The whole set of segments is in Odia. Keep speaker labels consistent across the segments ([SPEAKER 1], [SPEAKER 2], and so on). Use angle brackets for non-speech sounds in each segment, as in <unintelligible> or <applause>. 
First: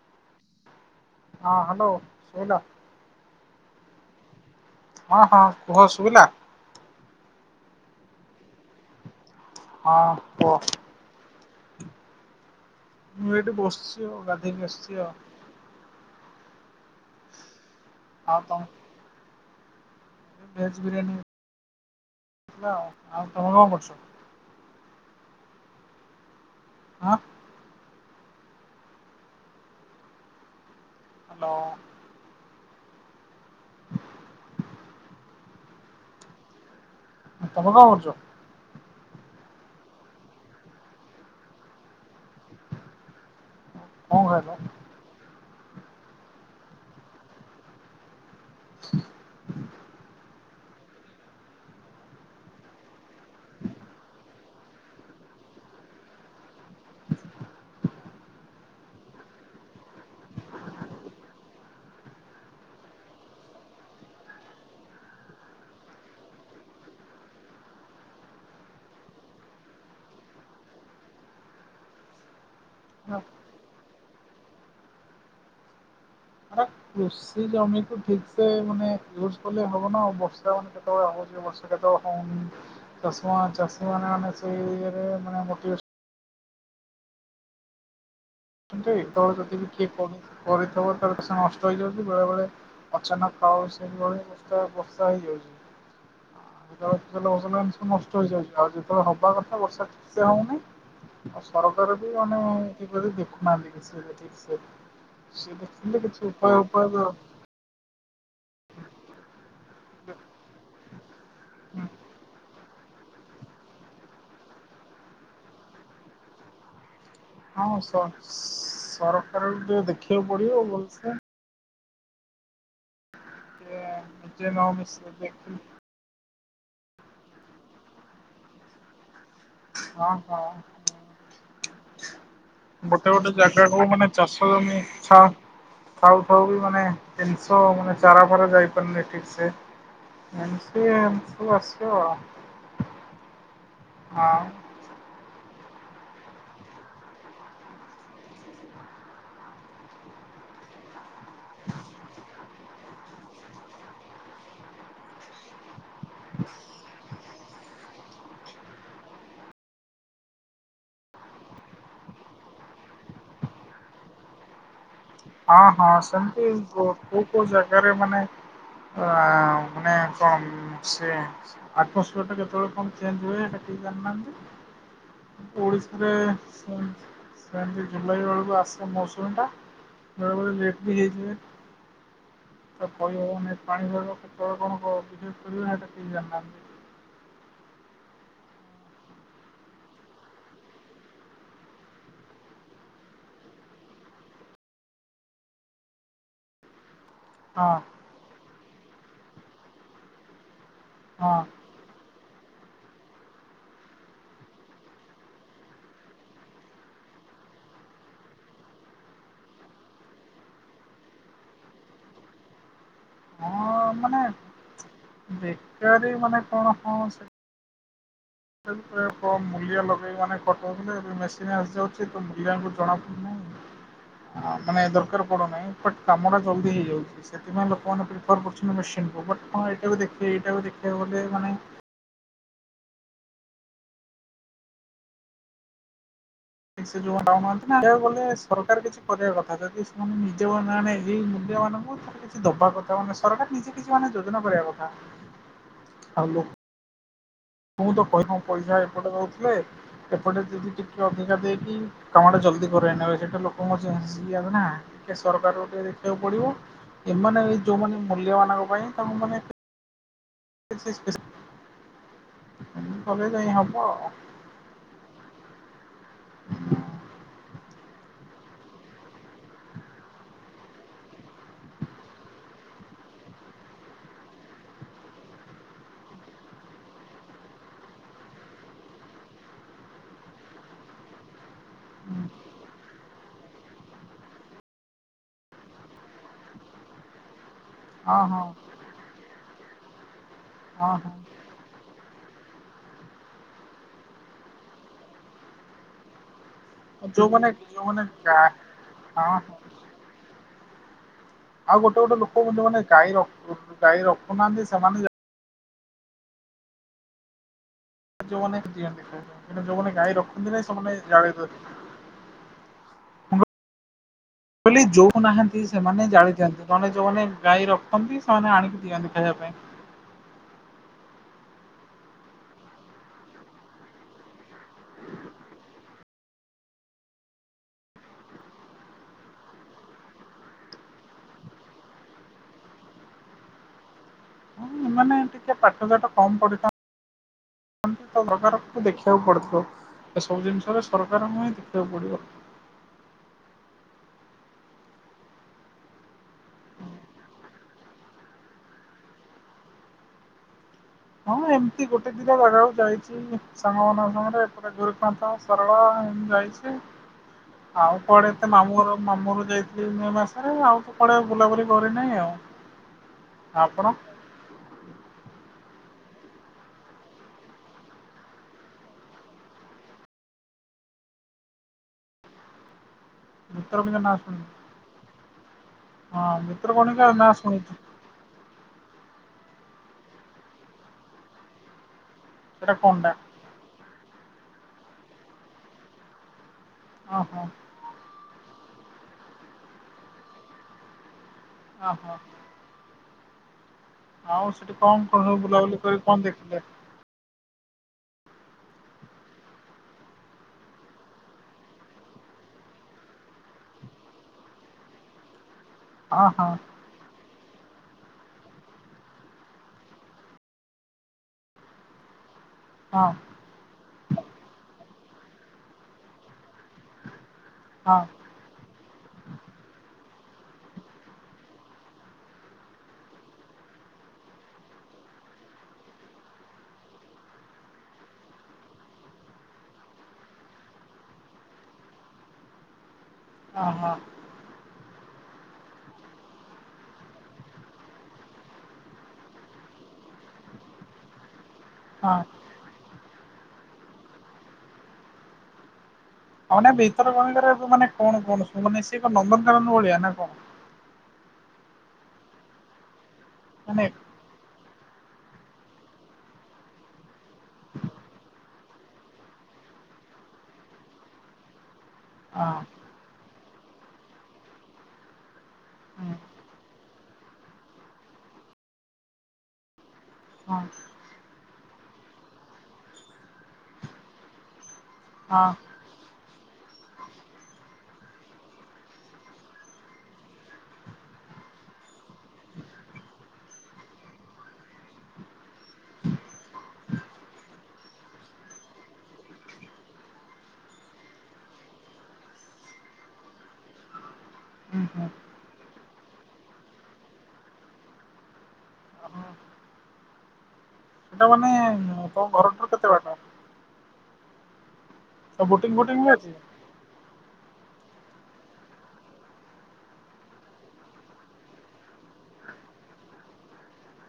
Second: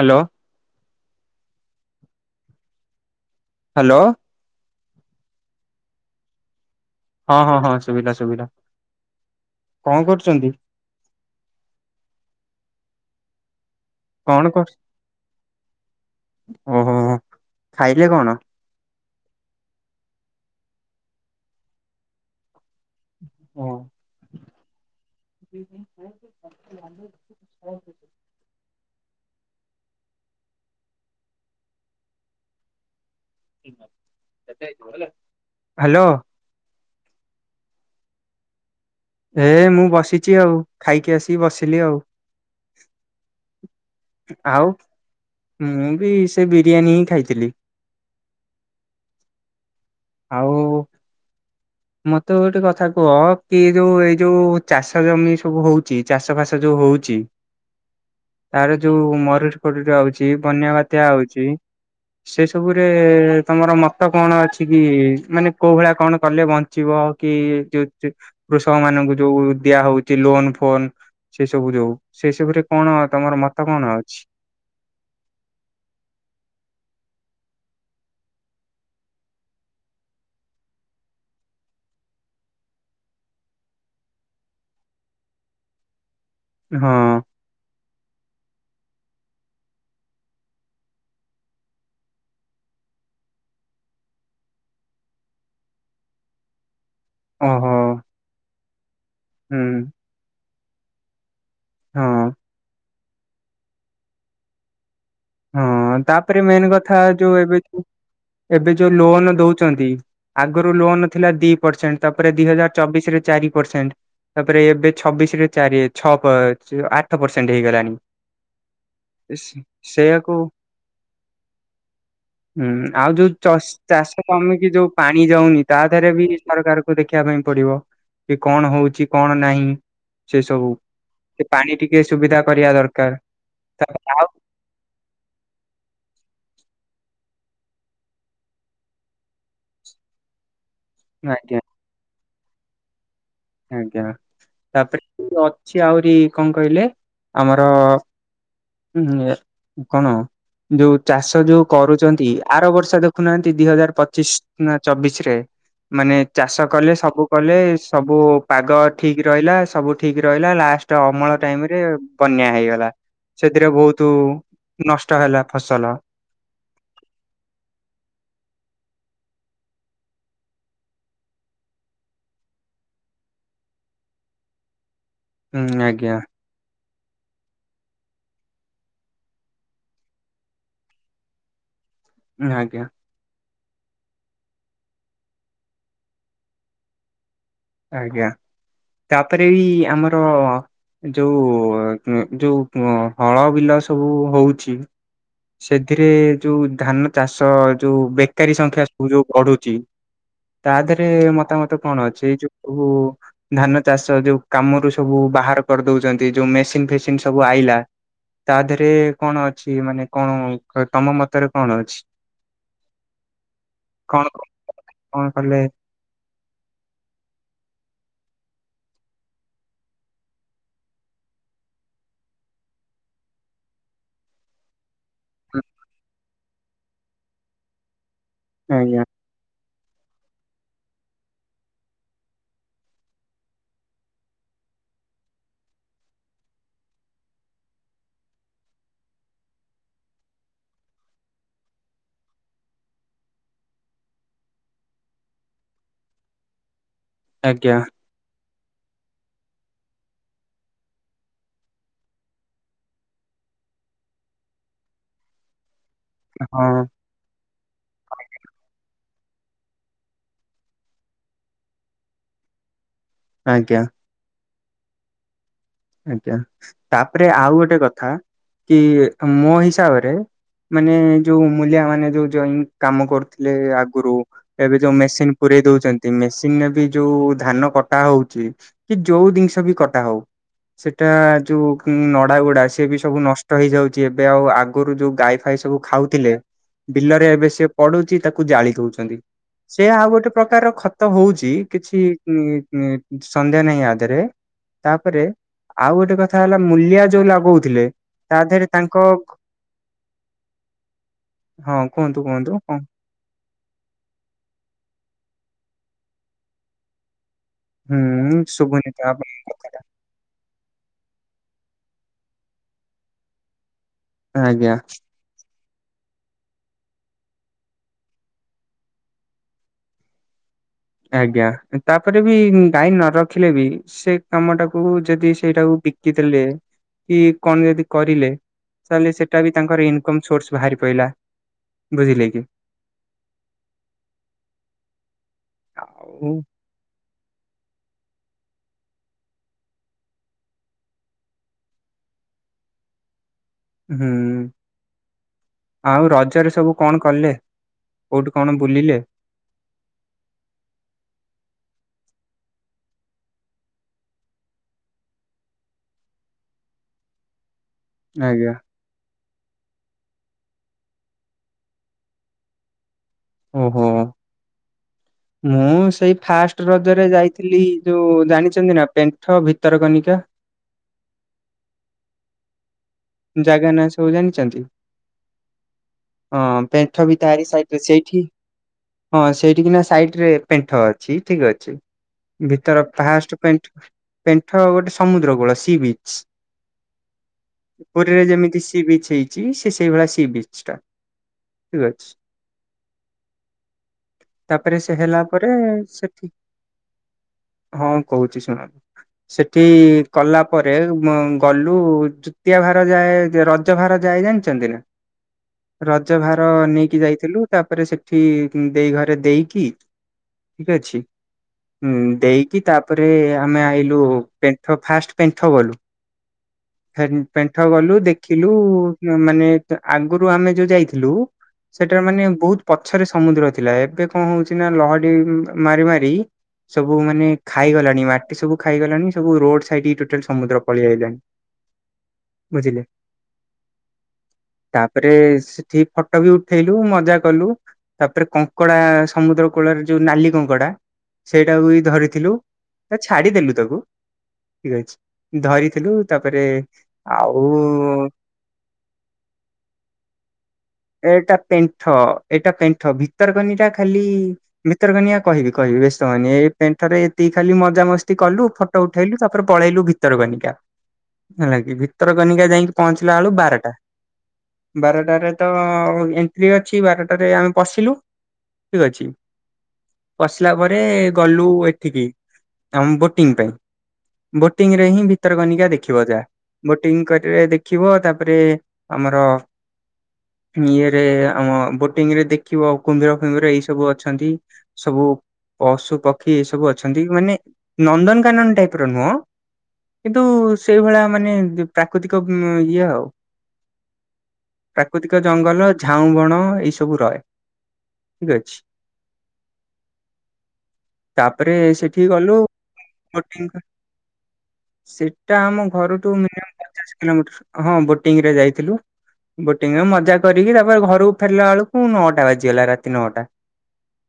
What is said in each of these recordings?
[SPEAKER 1] ହାଲୋ।
[SPEAKER 2] ହଁ ହାଲୋ କଉ
[SPEAKER 1] ହାଲୋ।
[SPEAKER 2] ହଁ ହଁ କୁହ ଶୁଭିଲା।
[SPEAKER 1] ହଁ ହଁ ହଁ ଶୁଭିଲା ଶୁଭିଲା। କଣ
[SPEAKER 2] ହଁ
[SPEAKER 1] କରୁଛନ୍ତି?
[SPEAKER 2] କୁହ ମୁଁ ଏଠି ବସିଚି ଚି ଆଉ
[SPEAKER 1] କଣ କର
[SPEAKER 2] ଗାଧେଇକି ଆସିଚି ଆଉ।
[SPEAKER 1] ଓହୋ ହୋ ଖାଇଲେ କଣ?
[SPEAKER 2] ଆଉ ତମ ଭେଜ ବିରିୟାନୀ ଥିଲା ଆଉ ତମେ କଣ କରୁଚ? ହଁ
[SPEAKER 1] <inaudible>
[SPEAKER 2] ହାଲୋ।
[SPEAKER 1] <unintelligible> ହାଲୋ।
[SPEAKER 2] ତମେ କଣ କରୁଚ?
[SPEAKER 1] ହେ ମୁଁ ବସିଚି ଆଉ ଖାଇକି ଆସି ବସିଲି ଆଉ।
[SPEAKER 2] <inaudible>
[SPEAKER 1] ଆଉ ମୁଁ ବି ସେ ବିରିୟାନୀ ହିଁ ଖାଇଥିଲି।
[SPEAKER 2] <inaudible>
[SPEAKER 1] ଆଉ ମତେ ଗୋଟେ କଥା କୁହ କି ଏ ଯୋଉ ଏଇ ଯୋଉ ଚାଷ ଜମି ସବୁ ହଉ ଚି ଚାଷ ଫାଶ ଯୋଉ ହଉଚି। ତାର ଯୋଉ ମରୁଡି ଫରୁଡି ହଉଚି ବନ୍ୟା ବାତ୍ୟା ଆଉଚି। ସେ ସବୁରେ ତମର ମତ କଣ ଅଛି କି ମାନେ କୋଉ ଭଳିଆ କଣ କଲେ ବ ଯିବ କି ଯୋ ଯୋ କୃଷକ ମାନଙ୍କୁ ଯୋଉ ଦିଆ ହଉଚି ଲୋନ ଫୋନ। ସେ ସବୁ ଯଉ ସେ ସବୁରେ କଣ ତମର ମତ କଣ ଅଛି?
[SPEAKER 2] ଆରେ କୃଷି ଜମିକୁୁ ଠିକ ସେ ମାନେ ୟୁଜ କଲେ ହବ ନା ଆଉ ବର୍ଷା ମାନେ କେତେବେଳେ ହଉଚି ବର୍ଷା କେତେବେଳେ ହଉନି। ଚାଷୀ ମା ଚାଷୀ ମାନେ ମାନେ ସେଇ ଏରିଆରେ ମାନେ ମୋଟିଭେସ୍
[SPEAKER 1] ହଁ।
[SPEAKER 2] ହଁ ଯେ ଏତବେଳେ ଯଦି ବି କିଏ କରି କରିଥିବ ତାର କିଛି ନଷ୍ଟ ହେଇଯିବ ଯଦି ବେଳେ ବେଳେ ଅଚାନକ <unintelligible> ବର୍ଷା ବର୍ଷା ହେଇଯାଉଚି। ଯେତେବେଳେ ତେଲ ମସଲା
[SPEAKER 1] ଓହୋ
[SPEAKER 2] ଏନ୍ତିି ସବୁ ନଷ୍ଟ ହେଇଯାଉଚି ଆଉ ଯେତେବେଳେ ହବା କଥା
[SPEAKER 1] ହୁଁ
[SPEAKER 2] ବର୍ଷା ଠିକ ସେ ହଉନି। ଆଉ ସରକାର ବି
[SPEAKER 1] ହଁ
[SPEAKER 2] ମାନେ କିପରି ଦେଖୁନାହାନ୍ତି କି ସେ ଠିକ୍ ସେ। ସିଏ
[SPEAKER 1] ହଁ
[SPEAKER 2] ଦେଖିଲେ କିଛି
[SPEAKER 1] ତାପରେ
[SPEAKER 2] ଉପାୟ
[SPEAKER 1] ମେନ୍
[SPEAKER 2] ଉପାୟ
[SPEAKER 1] କଥା ଯୋଉ ଏବେ ଯୋଉ ଏବେ ଯୋଉ ଲୋନ୍ ଦଉ ଚନ୍ତି ଆଗରୁ ଲୋନ ଥିଲା ଦି ପର୍ସେଣ୍ଟ ତାପରେ ଦି ହଜାର ଚବିଶିରେ ଚାରି ପର୍ସେଣ୍ଟ ତାପରେ ଏବେ ଛବିଶରେ ଚାରି ଛ ପ ଆ
[SPEAKER 2] ହଁ ସ ସରକାରଙ୍କୁ ଦେଖିବାକୁ
[SPEAKER 1] ସେଇଆକୁ
[SPEAKER 2] ପଡ଼ିବ ଭଲସେ।
[SPEAKER 1] ହୁଁ ଆଉ ଯୋଉ ଚସ୍ ଚାଷ
[SPEAKER 2] ନିଜେ ନ
[SPEAKER 1] ଜମିକିି ଯୋଉ
[SPEAKER 2] ମିଶି
[SPEAKER 1] ପାଣି
[SPEAKER 2] ଦେଖି
[SPEAKER 1] ଯାଉନି ତା ରେ ବି ସରକାରକୁ ଦେଖିବା ପାଇଁ ପଡିବ କି କଣ ହଉଚି କଣ ନାହିଁ।
[SPEAKER 2] ହଁ
[SPEAKER 1] ହୁଁ
[SPEAKER 2] ହଁ
[SPEAKER 1] ସେ ସବୁ ସେ ପାଣି ଟିକେ ସୁବିଧା କରିବା ଦରକାର ତାପରେ ଆଉ
[SPEAKER 2] ଓ ମିଛ। ଥାଉ ଥାଉ ବି ମାନେ ଜିନିଷ ମାନେ ଚାରା ଫାରା ଯାଇପାରୁନି ଠିକ ସେ। ଏମ୍ ସି ଏମତି ସବୁ
[SPEAKER 1] ଆଜ୍ଞା
[SPEAKER 2] ଆସିବ।
[SPEAKER 1] ଆଜ୍ଞା
[SPEAKER 2] ଆଉ।
[SPEAKER 1] ତାପରେ <unintelligible> ଅଛି ଆହୁରି କଣ କହିଲେ ଆମର ଉଁ ଏ କଣ? ଯୋଉ ଚାଷ ଯୋଉ କରୁଚନ୍ତି ଆର ବର୍ଷ ଦେଖୁନାହାନ୍ତି ଦି ହଜାର ପଚିଶ ନା ଚବିଶରେ ମାନେ ଚାଷ କଲେ ସବୁ କଲେ ସବୁ ପାଗ ଠିକ ରହିଲା ସବୁ ଠିକ ରହିଲା ଲାଷ୍ଟ ଅମଳ ଟାଇମ ରେ ବନ୍ୟା ହେଇଗଲା। ସେଥିରେ ବହୁତ ନଷ୍ଟ ହେଲା
[SPEAKER 2] ହଁ
[SPEAKER 1] ଫସଲ
[SPEAKER 2] ହଁ ସନ୍ତୁଷ କୋଉ କୋଉ ଜଗାରେ ମାନେ ଆ ମାନେ କ ସେ ଆଟମସ୍ପିୟର ଟା କେତେବେଳେ କଣ ଚେଞ୍ଜ ହୁଏ ସେଠିକି ଜାଣିନାହାନ୍ତି।
[SPEAKER 1] <inaudible>
[SPEAKER 2] ଓଡ଼ିଶାରେ
[SPEAKER 1] ଆଜ୍ଞା
[SPEAKER 2] ସେ ସେତି ଜୁଲାଇ ବେଳକୁ ଆସେ ମୌସୁମୀ ଟା। ବଳେବେଳେ ଲେଟ୍ ବି ହେଇଯିବେ।
[SPEAKER 1] ମ ଆଜ୍ଞା।
[SPEAKER 2] କହିବ ପାଣିର କେତେବେଳେ କଣ ବିଜନେସ୍ କରିବ ସେଟା କେହି ଜାଣିନାହାନ୍ତି।
[SPEAKER 1] ଆଜ୍ଞା ତାପରେ ବି ଆମର ଯୋଉ ଯୋଉ ହଳ ବିଲ ସବୁ ହଉଛି। ସେଥିରେ ଯୋଉ ଧାନ ଚାଷ
[SPEAKER 2] ହଁ
[SPEAKER 1] ଯୋଉ ବେକାରୀ ସଂଖ୍ୟା ସବ ଯୋଉ ବଢୁଛି ତା ଦେହରେ
[SPEAKER 2] ହଁ
[SPEAKER 1] ମତାମତ। କଣ ଅଛି ଏଇ ଯୋଉ ଧାନ ଚାଷ ଯୋଉ କାମରୁ ସବୁ ବାହାର କରିଦଉଚନ୍ତି, ଯୋଉ ମେସିନ ଫେସିନ ସବୁ ଆଇଲା ତାଧେରେ କଣ ଅଛି ମାନେ କଣ ତମ ମତରେ କଣ ଅଛି?
[SPEAKER 2] ହଁ ମାନେ,
[SPEAKER 1] କଣ କଣ କଲେ
[SPEAKER 2] ବେକାରୀ ମାନେ କଣ ହଁ ସେ ତଥାପି କହିଆକୁ କମ୍ ମୂଲିଆ ଲଗେଇକି ମାନେ କରିଦଉଥିଲେ। ଏବେ ମେସିନ୍ ଆସିଯାଉଛି ତ ମୂଲିଆଙ୍କୁ ଜଣାପଡ଼ୁନାହିଁ ହଁ ମାନେ ଦରକାର ପଡୁନାହିଁ। ବଟ୍ କାମଟା ଜଲଦି ହେଇଯାଉଛି, ସେଥିପାଇଁ ଲୋକମାନେ ପ୍ରି ଫର୍ କରୁଛନ୍ତି
[SPEAKER 1] ଆଜ୍ଞା
[SPEAKER 2] ମେସିନକୁ। ବଟ୍ ଆପଣ ଏଇଟାକୁ ଦେଖେଇ ଏଇଟାକୁ ଦେଖିଆକୁ ଗଲେ ମାନେ ସେ ଯୋଉମାନେ ପାଉନାହାଁନ୍ତି ନା, କହିଆକୁ ଗଲେ ସରକାର କିଛି କରିଆ କଥା। ଯଦି ସେମାନେ ନିଜେ ବୋ ନେ ଏଇ ମୂଲିଆମାନଙ୍କୁ କିଛି ଦବା କଥା ମାନେ ସରକାର ନିଜେ କିଛି ମାନେ ଯୋଜନା କରିବା କଥା। ଆଉ ଲୋକ
[SPEAKER 1] ଆଜ୍ଞା।
[SPEAKER 2] ତ କହିଅମ୍ ପଇସା ଏପଟେ ଦଉଥିଲେ, ଏପଟେ ଯଦି ଟିକେ ଅଧିକା ଦେଇକି କାମଟା ଜଲ୍ଦି କରେଇ ନେବେ ସେଇଟା, ଲୋକଙ୍କ <unintelligible> ଆଗ ନା। ଟିକେ ସରକାର ଗୋଟେ ବାକୁ ପଡିବ,
[SPEAKER 1] ହଁ
[SPEAKER 2] ଏମାନେ ଏ ଯୋଉମାନେ ମୂଲିଆମାନଙ୍କ ପାଇଁ ତାଙ୍କୁ ମାନେ <unintelligible> କଲେ ଯାଇଁ
[SPEAKER 1] ଆଜ୍ଞା
[SPEAKER 2] ହବ ଆଉ।
[SPEAKER 1] ଆଜ୍ଞା। ତାପରେ ଆଉ ଗୋଟେ କଥା, କି ମୋ ହିସାବରେ ମାନେ ଯୋଉ ମୂଲିଆମାନେ ଯୋଉ ଜଇଂ କାମ କରୁଥିଲେ ଆଗୁରୁ ଏବେ ଯୋଉ ମେସିନ ପୂରେଇ ଦଉଚନ୍ତି, ମେସିନରେ ବି ଯୋଉ ଧାନ କଟା ହଉଛି କି ଯୋଉ ଦିନିଷ ବି କଟା ହଉ ସେଟା ଯୋଉ କୁଁ ନଡା ଗୁଡା, ସିଏ ବି ସବୁ ନଷ୍ଟ ହେଇଯାଉଛି। ଏବେ ଆଉ ଆରୁରୁ ଯୋଉ ଗାଈ ଫାଇ ସବୁ ଖାଉ ଥିଲେ, ବିଲରେ ଏବେ ସିଏ ପଡୁଛି,
[SPEAKER 2] ହଁ ହଁ
[SPEAKER 1] ତାକୁ ଜାଳି ଦଉଛନ୍ତି। ସେ ଆଉ ଗୋଟେ ପ୍ରକାରର
[SPEAKER 2] ହଁ
[SPEAKER 1] ଖତ
[SPEAKER 2] ହଁ
[SPEAKER 1] ହଉଚି, କିଛି ଉମ୍ ଉମ୍ ସନ୍ଦେହ ନାହିଁ ଆଧେରେ, ତାପରେ ଆଉ ଗୋଟେ କଥା ହେଲା, ମୂଲିଆ ଯୋଉ
[SPEAKER 2] ଯୋଉମାନେ
[SPEAKER 1] ଲଗଉଥିଲେ,
[SPEAKER 2] ଯୋଉମାନେ ଗା
[SPEAKER 1] ତାଧେରେ ତାଙ୍କ
[SPEAKER 2] ହଁ ହଁ। ଆଉ
[SPEAKER 1] ହଁ
[SPEAKER 2] ଗୋଟେ ଗୋଟେ
[SPEAKER 1] କୁହନ୍ତୁ
[SPEAKER 2] ଲୋକ
[SPEAKER 1] କୁହନ୍ତୁ
[SPEAKER 2] ମଧ୍ଯ ମାନେ ଗାଈ ରଖୁ ଗାଈ ରଖୁନାହାଁନ୍ତି, ସେମାନେ ଯାଇ
[SPEAKER 1] ହୁଁ
[SPEAKER 2] ଯୋଉମାନେ
[SPEAKER 1] ଶୁଭୁନି ତ
[SPEAKER 2] ଦିଅନ୍ତି ସବୁ ଗୁରା
[SPEAKER 1] ଆପଣଙ୍କ
[SPEAKER 2] କିନ୍ତୁ
[SPEAKER 1] କଥାଟା
[SPEAKER 2] ଯୋଉମାନେ ଗାଈ ରଖନ୍ତି ନାହିଁ ସେମାନେ ଜଳେଇ ଦଉଛନ୍ତି।
[SPEAKER 1] ଆଜ୍ଞା
[SPEAKER 2] ବୋଲି ଯୋଉ ରଖୁ ନାହାଁନ୍ତି, ସେମାନେ ଜାଳି ଦିଅନ୍ତି। ନହେନେ ଯୋଉମାନେ ଗାଈ ରଖନ୍ତି, ସେମାନେ ଆଣିକି ଦିଅନ୍ତି ଖାଇବା ପାଇଁ।
[SPEAKER 1] ଆଜ୍ଞା। କିନ୍ତୁ ତାପରେ ବି ଗାଈ ନ ରଖିଲେ ବି ସେ କାମଟାକୁ ଯଦି ସେଇଟାକୁ ବି କି ଦେଲେ କି କଣ ଯଦି କରିଲେ, ତାହେଲେ ସେଟା ବି ତାଙ୍କର ଇନକମ ସୋର୍ସ ବାହାରି ପଇଲା। ବୁଝିଲେ କି?
[SPEAKER 2] ହଁ, ଏମାନେ ଟିକେ ପାଠସାଠ
[SPEAKER 1] ଆଉ
[SPEAKER 2] କମ ପଢ଼ିଥାନ୍ତି
[SPEAKER 1] <inaudible>
[SPEAKER 2] ଅନେକ ପ୍ରକାରକୁ ଦେଖିବାକୁ ପଡିଥିବ। ଏସବୁ ଜିନିଷରେ ସରକାରଙ୍କୁ ହିଁ ଦେଖିବାକୁ ପଡିବ।
[SPEAKER 1] ହୁଁ। ଆଉ ରଜରେ ସବୁ କଣ କଲେ, କୋଉଠୁ କଣ ବୁଲିଲେ?
[SPEAKER 2] ହଁ ଏମତି ଗୋଟେ ଦିଟା ଜାଗାକୁ ଯାଇଥିଲି, ସାଙ୍ଗମାନଙ୍କ ସାଙ୍ଗରେ ଏପଟେ ଗୋରେଖନାଥ ଶାରଳା ଏମତି ଯାଇଛି।
[SPEAKER 1] <unintelligible>
[SPEAKER 2] ଆଉ କୁଆଡେ ଏତେ
[SPEAKER 1] ଆଜ୍ଞା
[SPEAKER 2] ମାମୁଁଘର ମାମୁଁଘରକୁ ଯାଇ ଏଇ ମେ ମାସରେ ଆଉ ତ କୁଆଡେ ବୁଲାବୁଲି କରିନେଇଁ ଆଉ।
[SPEAKER 1] ଓହୋ।
[SPEAKER 2] ଆପଣ?
[SPEAKER 1] ମୁଁ ସେଇ ଫାଷ୍ଟ ରଜରେ ଯାଇଥିଲି ଯୋଉ ଜାଣିଚନ୍ତି ନା, ପେଣ୍ଠ, ଭିତରକନିକା ଜାଗା ନାଁ
[SPEAKER 2] ଭିତରକନିକା
[SPEAKER 1] ସବୁ
[SPEAKER 2] ଶୁଣିଚି
[SPEAKER 1] ଜାଣିଚନ୍ତି? ହଁ ପେଣ୍ଠ
[SPEAKER 2] ଭିତରକନିକା
[SPEAKER 1] ବି
[SPEAKER 2] ନାଁ
[SPEAKER 1] ତାରି
[SPEAKER 2] ଶୁଣିଚି।
[SPEAKER 1] ସାଇଡରେ ସେଇଠି। ହଁ ସେଇଠିକିନା ସାଇଡରେ ପେଣ୍ଠ ଅଛି, ଠିକ ଅଛି।
[SPEAKER 2] ସେଇଟା
[SPEAKER 1] ଭିତର
[SPEAKER 2] କଣ ଟା
[SPEAKER 1] ଫାଷ୍ଟ ପେଣ୍ଠ ପେଣ୍ଠ ଗୋଟେ ସମୁଦ୍ରକୂଳ, ସି ବିଚ୍।
[SPEAKER 2] ଓହୋ।
[SPEAKER 1] ପୁରୀରେ ଯେମିତି ସି ବିଚ୍ ହେଇଛି, ସିଏ ସେଇଭଳିଆ ସି ବିଚ୍ ଟା। ଠିକ ଅଛି।
[SPEAKER 2] ଓହୋ। ଆଉ ସେଠି
[SPEAKER 1] ତାପରେ ସେ
[SPEAKER 2] କଣ
[SPEAKER 1] ହେଲା
[SPEAKER 2] କଣ ସବୁ
[SPEAKER 1] ପରେ,
[SPEAKER 2] ବୁଲାବୁଲି କରି କଣ
[SPEAKER 1] ସେଠି
[SPEAKER 2] ଦେଖିଲେ?
[SPEAKER 1] ହଁ କହୁଛି ଶୁଣ, ସେଠି କଲା ପରେ ମୁଁ ଗଲୁ ଯୁତିଆ ଭାର ଯାଏ ରଜ ଭାର ଯାଏ ଜାଣିଛନ୍ତି ନା ରଜ
[SPEAKER 2] ହଁ ହଁ
[SPEAKER 1] ଭାର ନେଇ କି ଯାଇଥିଲୁ ତାପରେ ସେଠି ଦେଇ ଘରେ ଦେଇକି ଠିକ ଅଛି ହୁଁ ଦେଇ କି
[SPEAKER 2] ହଁ
[SPEAKER 1] ତାପରେ ଆମେ ଆଇଲୁ ପ ଫାଷ୍ଟ ପେଣ୍ଠ ଗଲୁ ପେଣ୍ଠ
[SPEAKER 2] ହଁ ହଁ
[SPEAKER 1] ଗଲୁ ଦେଖିଲୁ ମାନେ ଆଗରୁ ଆମେ ଯୋଉ ଯାଇଥିଲୁ ସେଟାରେ ମାନେ ବହୁତ ପଛରେ ସମୁଦ୍ର ଥିଲା ଏବେ କଣ ହଉଛି ନା ଲହଡି ମାରି ମାରି ସବୁ ମାନେ ଖାଇଗଲାଣି ମାଟି ସବୁ ଖାଇଗଲାଣି ସବୁ ରୋଡ ସାଇଡ ଟୋଟାଲ ସମୁଦ୍ର ପାଲେଆଇଲାଣି ବୁଝିଲେ
[SPEAKER 2] ଅ ହ।
[SPEAKER 1] ତାପରେ ସେଠି ଫଟୋ ବି ଉଠେଇଲୁ ମଜା କଲୁ। ତାପରେ କଙ୍କଡା ସମୁଦ୍ର କୂଳରେ ଯୋଉ ନାଲି କଙ୍କଡା ସେଇଟାକୁ ବି ଧରିଥିଲୁ।
[SPEAKER 2] ଆଉ
[SPEAKER 1] ତା ଛାଡିଦେଲୁ ତାକୁ ଠିକ ଅଛି ଧରିଥିଲୁ ତାପରେ
[SPEAKER 2] ଣ ମାନେ
[SPEAKER 1] ଆଉ
[SPEAKER 2] କଣ କଣ ମାନେ ସିଏ ଏକ ନନ୍ଦନକାନନ ଭଳିଆ ନା କଣ?
[SPEAKER 1] ଏଇଟା ପେଣ୍ଠ ଏଇଟା ପେଣ୍ଠ ଭିତରକନିକା
[SPEAKER 2] ମାନେ
[SPEAKER 1] ଖାଲି ଭିତରକନିଆ କହିବି କହିବି ବ୍ୟସ୍ତ ହନି ଏ ପେଣ୍ଠରେ ଏତିକି ଖାଲି ମଜାମସ୍ତି କଲୁ ଫ ଫଟୋ ଉଠେଇଲୁ ତାପରେ ପଳେଇଲୁ ଭିତର କନିକା ହେଲା କିି ଭିତର
[SPEAKER 2] ହଁ
[SPEAKER 1] କନିକା ଯାଇ ପହଞ୍ଚିଲା ବେଳୁ ବାରଟା, ବାରଟାରେ ତ
[SPEAKER 2] ହଁ
[SPEAKER 1] ଏଣ୍ଟ୍ରି ଅଛି, ବାରଟାରେ ଆମେ ପଶିଲୁ, ଠିକ୍ ଅଛି। ପଶିଲା
[SPEAKER 2] ହଁ
[SPEAKER 1] ପରେ ଗଲୁ ଏଠିକି ଆମ ବୋଟିଂ ପାଇଁ। ବୋଟିଂ ରେ ହିଁ
[SPEAKER 2] ହଁ
[SPEAKER 1] ଭିତରକନିକା ଦେଖିବ ଯା। ବୋଟିଂ କରିବେ ଦେଖିବ ତାପରେ ଆମର ଇଏରେ ଆମ ବୋଟିଂ ରେ ଦେଖିବ କୁମ୍ଭୀର ଫୁମ୍ଭୀର ଏଇ ସବୁ ଅଛନ୍ତି ସବୁ ପଶୁ ପକ୍ଷୀ ଏ ସବୁ ଅଛନ୍ତି ମାନେ ନନ୍ଦନକାନନ ଟାଇପ ର ନୁହଁ କିନ୍ତୁ ସେଇଭଳିଆ ମାନେ ପ୍ରାକୃତିକ ଇଏ ଆଉ
[SPEAKER 2] ହୁଁ
[SPEAKER 1] ପ୍ରାକୁତି
[SPEAKER 2] ହୁଁ।
[SPEAKER 1] ଜଙ୍ଗଲ ଝାଉଁ ବଣ ଏଇ ସବୁ ରହେ ଠିକ୍ ଅଛି।
[SPEAKER 2] ହ ହଁ। ସେଟା ମାନେ
[SPEAKER 1] ତାପରେ ସେଠିକି
[SPEAKER 2] ତମ
[SPEAKER 1] ଗଲୁ
[SPEAKER 2] ଘରଠାରୁ କେତେ ବାଟ?
[SPEAKER 1] ବୋଟିଂ ଟା
[SPEAKER 2] ସବୁ
[SPEAKER 1] ଆମ
[SPEAKER 2] ବୋଟିଂ ଫୋଟିଂ
[SPEAKER 1] ଘରୁି
[SPEAKER 2] ବି ଅଛି?
[SPEAKER 1] ପଚାଶ କିଲୋମିଟର ହଁ ବୋଟିଂରେ ଯାଇଥିଲୁ। ବୋଟିଂରେ ମଜା କରିକି ତାପରେ ଘରକୁ ଫେରିଲା ବେଳକୁ ନଅଟା ବାଜିଗଲା ରାତି ନଅଟା।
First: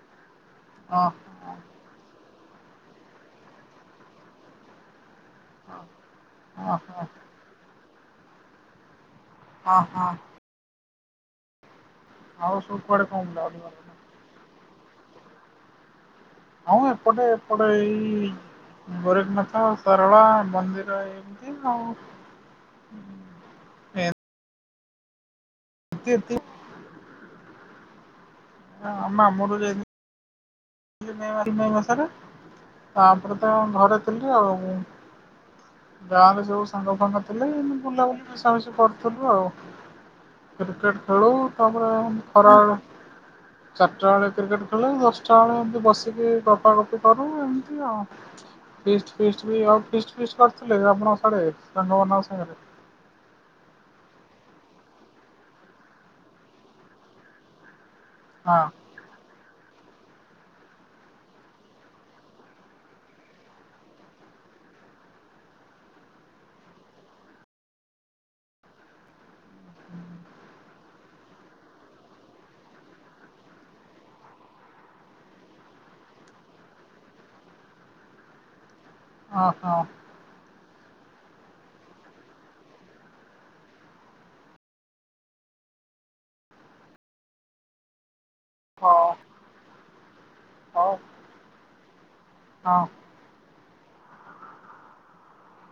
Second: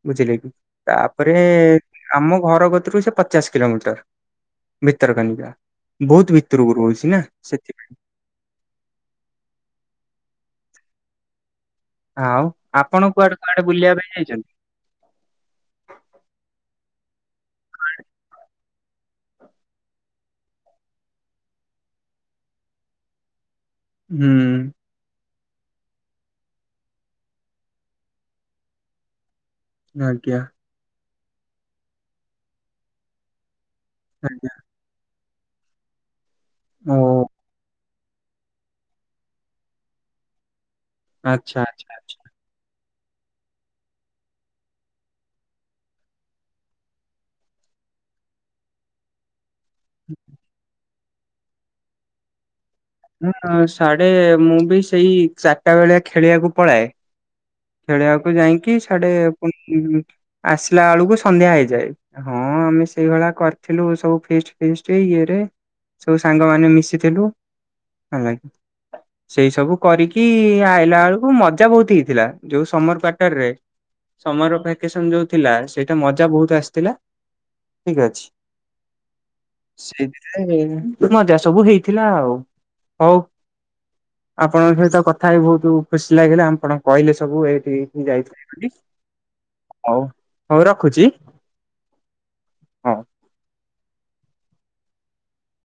[SPEAKER 1] ବୁଝିଲେ କି?
[SPEAKER 2] ହଁ
[SPEAKER 1] ତାପରେ
[SPEAKER 2] ହଁ
[SPEAKER 1] ଆମ ଘର କତିରୁ ସେ ପଚାଶ କିଲୋମିଟର ଭିତରକନିକା, ବହୁତ
[SPEAKER 2] ହଁ
[SPEAKER 1] ଭିତରକୁ ରହୁଛି ନା ସେଥିପାଇଁ,
[SPEAKER 2] ହଁ ହଁ।
[SPEAKER 1] ଆଉ
[SPEAKER 2] ସବୁ କୁଆଡ଼େ
[SPEAKER 1] ଆପଣ
[SPEAKER 2] କଣ
[SPEAKER 1] କୁଆଡେ
[SPEAKER 2] ବୁଲାବୁଲି
[SPEAKER 1] କୁଆଡେ
[SPEAKER 2] କଲ?
[SPEAKER 1] ବୁଲିବା ପାଇଁ ଯାଇଛନ୍ତି?
[SPEAKER 2] ହଉ ଏପଟେ ଏପଟେ ଏଇ ଗୋରଖନାଥ ଆଉ ସାରଳା ମନ୍ଦିର ଏମିତି ଆଉ,
[SPEAKER 1] ହୁଁ।
[SPEAKER 2] ତୀ ତି ଆ ମାମୁଁ ଘରକୁ ଯାଇଥିଲି,
[SPEAKER 1] ଆଜ୍ଞା।
[SPEAKER 2] ମା ମେ ମାସରେ ତାପରେ ତ ଘରେ ଥିଲି
[SPEAKER 1] ଆଜ୍ଞା
[SPEAKER 2] ଆଉ, ଗାଁରେ ସବୁ ସାଙ୍ଗ
[SPEAKER 1] ଓ
[SPEAKER 2] ଫାଙ୍ଗ ଥିଲେ, ବୁଲାବୁଲି ମିଶାମିଶି କରିୁଥିଲୁ ଆଉ କ୍ରିକେଟ ଖେଳୁ
[SPEAKER 1] ଆଚ୍ଛା
[SPEAKER 2] ତାପରେ
[SPEAKER 1] ଆଚ୍ଛା ଆଚ୍ଛା।
[SPEAKER 2] ଖରା ବେଳୁ ଚାରିଟା ବେଳେ କ୍ରିକେଟ ଖେଳ ଦଷ୍ଟ ଳେ ଏମିତି ବସିକି ପା ଗପି କରୁ ଏମିତି ଆଉ ଫି ଭିଷ୍ଟ୍ ବି ଆଉ, କିିଷ୍ଟ ଫିସ୍ କରିଥିଲେ ଆପଣ ସେ ରଙ୍ଗରେ ସାଙ୍ଗ ମାନଙ୍କ ସାଙ୍ଗରେ?
[SPEAKER 1] ହଁ ସାଢେ ମୁଁ ବି ସେଇ ଚାରିଟା ବେଳିଆ ଖେଳିବାକୁ ପଳାଏ। ଖେଳିବାକୁ
[SPEAKER 2] ହଁ
[SPEAKER 1] ଯାଇକି ସେଡେ ଆସିଲା ବେଳକୁ ସନ୍ଧ୍ୟା ହେଇଯାଏ, ହଁ ଆମେ ସେଇଭଳିଆ କରିଥିଲୁ ସବୁ ଫିଷ୍ଟ ଫିଷ୍ଟ ଇଏରେ। ସବୁ ସାଙ୍ଗମାନେ ମିଶିଥିଲୁ। ହେଲା କି। ସେଇ ସବୁ କରିକି ଆଇଲା ବେଳକୁ ମଜା ବହୁତ ହେଇଥିଲା ଯୋଉ ସମର କ୍ଵାର୍ଟର ରେ। ସମର ଭ୍ୟାକେସନ ଯୋଉ ଥିଲା ସେଇଟା ମଜା ବହୁତ ଆସିଥିଲା। ଠିକ ଅଛି
[SPEAKER 2] ହଁ ହଁ
[SPEAKER 1] ସେଇଥିରେ ଉଁ ମଜା ସବୁ ହେଇଥିଲା ଆଉ। ହଉ। ଆପଣଙ୍କ ସହିତ କଥା ହେଇ ବହୁତ ଖୁସି ଲାଗିଲା ଆପଣ କହିଲେ ସବୁ ଏଇଠି ଯାଇପାରିବ
[SPEAKER 2] ହଁ।
[SPEAKER 1] ହଉ ହଉ ରଖୁଛି।
[SPEAKER 2] ହଁ।
[SPEAKER 1] ହଉ।